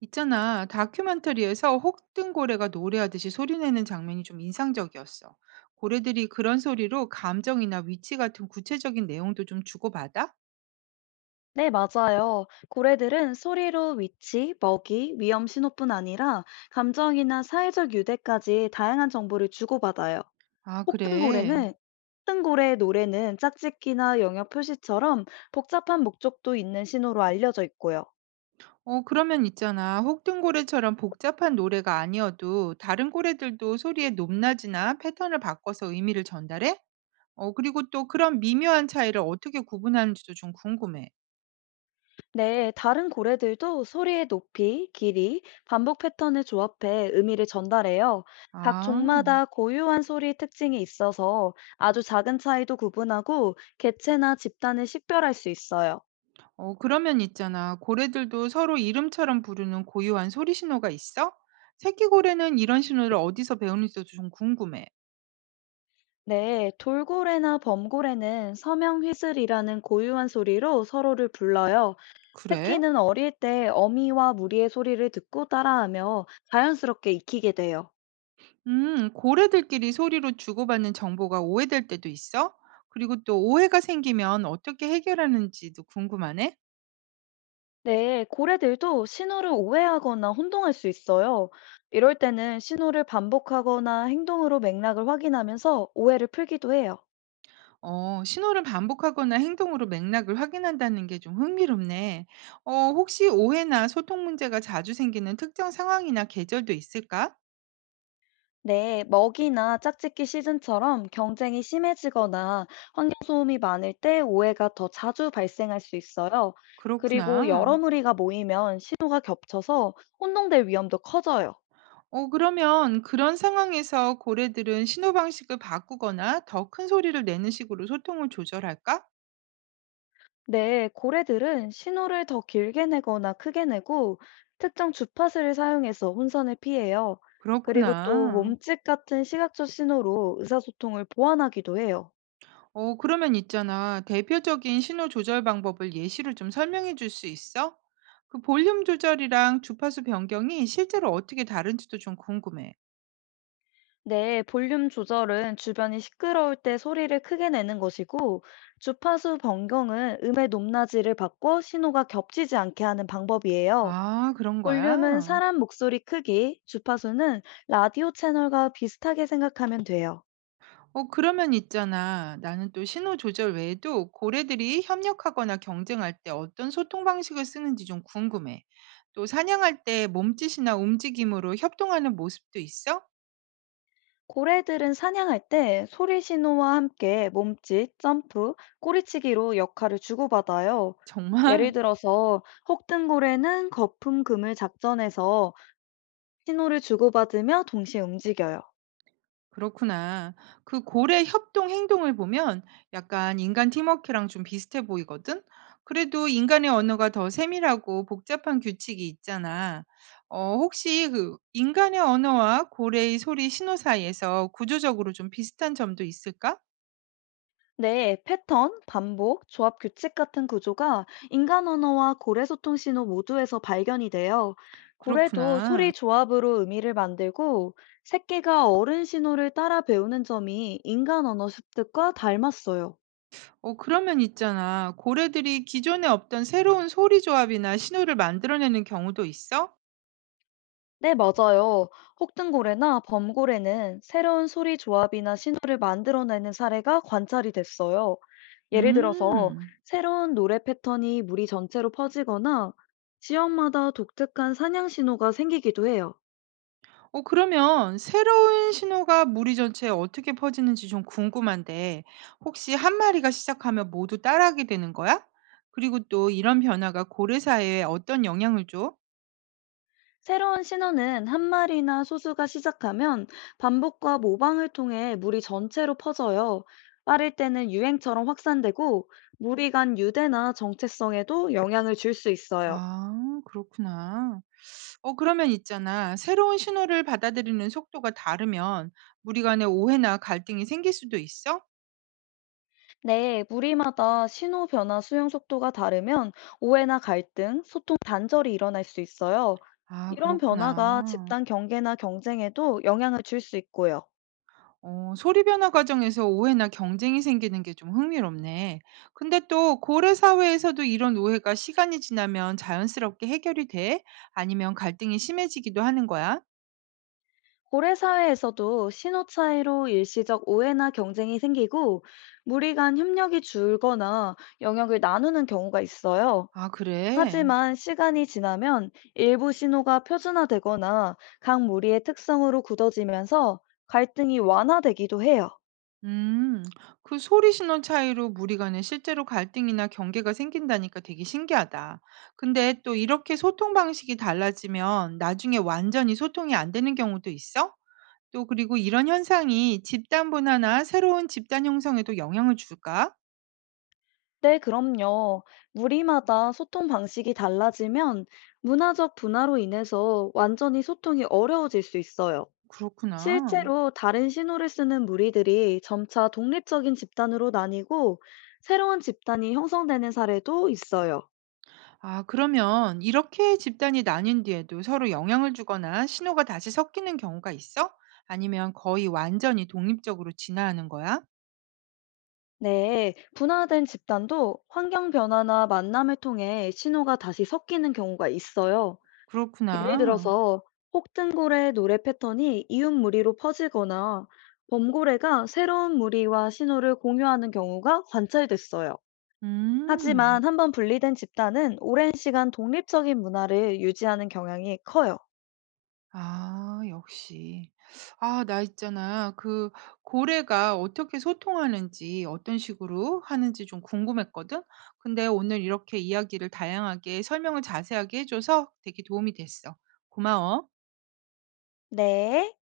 있잖아, 다큐멘터리에서 혹등고래가 노래하듯이 소리내는 장면이 좀 인상적이었어. 고래들이 그런 소리로 감정이나 위치 같은 구체적인 내용도 좀 주고받아? 네, 맞아요. 고래들은 소리로 위치, 먹이, 위험 신호뿐 아니라 감정이나 사회적 유대까지 다양한 정보를 주고받아요. 아, 그래. 폭등고래는 폭등고래의 노래는 짝짓기나 영역 표시처럼 복잡한 목적도 있는 신호로 알려져 있고요. 그러면 있잖아. 혹등고래처럼 복잡한 노래가 아니어도 다른 고래들도 소리의 높낮이나 패턴을 바꿔서 의미를 전달해? 그리고 또 그런 미묘한 차이를 어떻게 구분하는지도 좀 궁금해. 네, 다른 고래들도 소리의 높이, 길이, 반복 패턴을 조합해 의미를 전달해요. 각 아. 종마다 고유한 소리 특징이 있어서 아주 작은 차이도 구분하고 개체나 집단을 식별할 수 있어요. 그러면 있잖아. 고래들도 서로 이름처럼 부르는 고유한 소리 신호가 있어? 새끼고래는 이런 신호를 어디서 배우는지도 좀 궁금해. 네, 돌고래나 범고래는 서명 휘슬이라는 고유한 소리로 서로를 불러요. 그래? 새끼는 어릴 때 어미와 무리의 소리를 듣고 따라하며 자연스럽게 익히게 돼요. 고래들끼리 소리로 주고받는 정보가 오해될 때도 있어? 그리고 또 오해가 생기면 어떻게 해결하는지도 궁금하네? 네, 고래들도 신호를 오해하거나 혼동할 수 있어요. 이럴 때는 신호를 반복하거나 행동으로 맥락을 확인하면서 오해를 풀기도 해요. 신호를 반복하거나 행동으로 맥락을 확인한다는 게 좀 흥미롭네. 혹시 오해나 소통 문제가 자주 생기는 특정 상황이나 계절도 있을까? 네, 먹이나 짝짓기 시즌처럼 경쟁이 심해지거나 환경소음이 많을 때 오해가 더 자주 발생할 수 있어요. 그리고 그렇구나. 여러 무리가 모이면 신호가 겹쳐서 혼동될 위험도 커져요. 그러면 그런 상황에서 고래들은 신호 방식을 바꾸거나 더 큰 소리를 내는 식으로 소통을 조절할까? 네, 고래들은 신호를 더 길게 내거나 크게 내고 특정 주파수를 사용해서 혼선을 피해요. 그리고 또 그렇구나. 몸짓 같은 시각적 신호로 의사소통을 보완하기도 해요. 그러면 있잖아. 대표적인 신호 조절 방법을 예시로 좀 설명해 줄 수 있어? 그 볼륨 조절이랑 주파수 변경이 실제로 어떻게 다른지도 좀 궁금해. 네, 볼륨 조절은 주변이 시끄러울 때 소리를 크게 내는 것이고 주파수 변경은 음의 높낮이를 바꿔 신호가 겹치지 않게 하는 방법이에요. 아, 그런 볼륨은 거야? 사람 목소리 크기, 주파수는 라디오 채널과 비슷하게 생각하면 돼요. 그러면 있잖아. 나는 또 신호 조절 외에도 고래들이 협력하거나 경쟁할 때 어떤 소통 방식을 쓰는지 좀 궁금해. 또 사냥할 때 몸짓이나 움직임으로 협동하는 모습도 있어? 고래들은 사냥할 때 소리 신호와 함께 몸짓, 점프, 꼬리치기로 역할을 주고받아요. 정말? 예를 들어서 혹등고래는 거품 그물 작전에서 신호를 주고받으며 동시에 움직여요. 그렇구나. 그 고래 협동 행동을 보면 약간 인간 팀워크랑 좀 비슷해 보이거든? 그래도 인간의 언어가 더 세밀하고 복잡한 규칙이 있잖아. 혹시 그 인간의 언어와 고래의 소리 신호 사이에서 구조적으로 좀 비슷한 점도 있을까? 네, 패턴, 반복, 조합 규칙 같은 구조가 인간 언어와 고래 소통 신호 모두에서 발견이 돼요. 고래도 그렇구나. 소리 조합으로 의미를 만들고 새끼가 어른 신호를 따라 배우는 점이 인간 언어 습득과 닮았어요. 그러면 있잖아. 고래들이 기존에 없던 새로운 소리 조합이나 신호를 만들어내는 경우도 있어? 네, 맞아요. 혹등고래나 범고래는 새로운 소리 조합이나 신호를 만들어내는 사례가 관찰이 됐어요. 예를 들어서 음. 새로운 노래 패턴이 무리 전체로 퍼지거나 지역마다 독특한 사냥 신호가 생기기도 해요. 그러면 새로운 신호가 무리 전체에 어떻게 퍼지는지 좀 궁금한데 혹시 한 마리가 시작하면 모두 따라하게 되는 거야? 그리고 또 이런 변화가 고래 사회에 어떤 영향을 줘? 새로운 신호는 한 마리나 소수가 시작하면 반복과 모방을 통해 무리 전체로 퍼져요. 빠를 때는 유행처럼 확산되고 무리 간 유대나 정체성에도 영향을 줄 수 있어요. 아, 그렇구나. 그러면 있잖아. 새로운 신호를 받아들이는 속도가 다르면 무리 간에 오해나 갈등이 생길 수도 있어? 네, 무리마다 신호 변화 수용 속도가 다르면 오해나 갈등, 소통 단절이 일어날 수 있어요. 아, 이런 변화가 그렇구나. 집단 경계나 경쟁에도 영향을 줄 수 있고요. 소리 변화 과정에서 오해나 경쟁이 생기는 게 좀 흥미롭네. 근데 또 고래 사회에서도 이런 오해가 시간이 지나면 자연스럽게 해결이 돼? 아니면 갈등이 심해지기도 하는 거야? 고래 사회에서도 신호 차이로 일시적 오해나 경쟁이 생기고 무리 간 협력이 줄거나 영역을 나누는 경우가 있어요. 아, 그래. 하지만 시간이 지나면 일부 신호가 표준화되거나 각 무리의 특성으로 굳어지면서 갈등이 완화되기도 해요. 음, 그 소리 신호 차이로 무리 간에 실제로 갈등이나 경계가 생긴다니까 되게 신기하다. 근데 또 이렇게 소통 방식이 달라지면 나중에 완전히 소통이 안 되는 경우도 있어? 또 그리고 이런 현상이 집단 분화나 새로운 집단 형성에도 영향을 줄까? 네, 그럼요. 무리마다 소통 방식이 달라지면 문화적 분화로 인해서 완전히 소통이 어려워질 수 있어요. 그렇구나. 실제로 다른 신호를 쓰는 무리들이 점차 독립적인 집단으로 나뉘고 새로운 집단이 형성되는 사례도 있어요. 아, 그러면 이렇게 집단이 나뉜 뒤에도 서로 영향을 주거나 신호가 다시 섞이는 경우가 있어? 아니면 거의 완전히 독립적으로 진화하는 거야? 네, 분화된 집단도 환경 변화나 만남을 통해 신호가 다시 섞이는 경우가 있어요. 예를 그렇구나. 들어서 혹등고래 노래 패턴이 이웃 무리로 퍼지거나 범고래가 새로운 무리와 신호를 공유하는 경우가 관찰됐어요. 음. 하지만 한번 분리된 집단은 오랜 시간 독립적인 문화를 유지하는 경향이 커요. 아, 역시. 아, 나 있잖아. 그 고래가 어떻게 소통하는지, 어떤 식으로 하는지 좀 궁금했거든? 근데 오늘 이렇게 이야기를 다양하게 설명을 자세하게 해줘서 되게 도움이 됐어. 고마워. 네.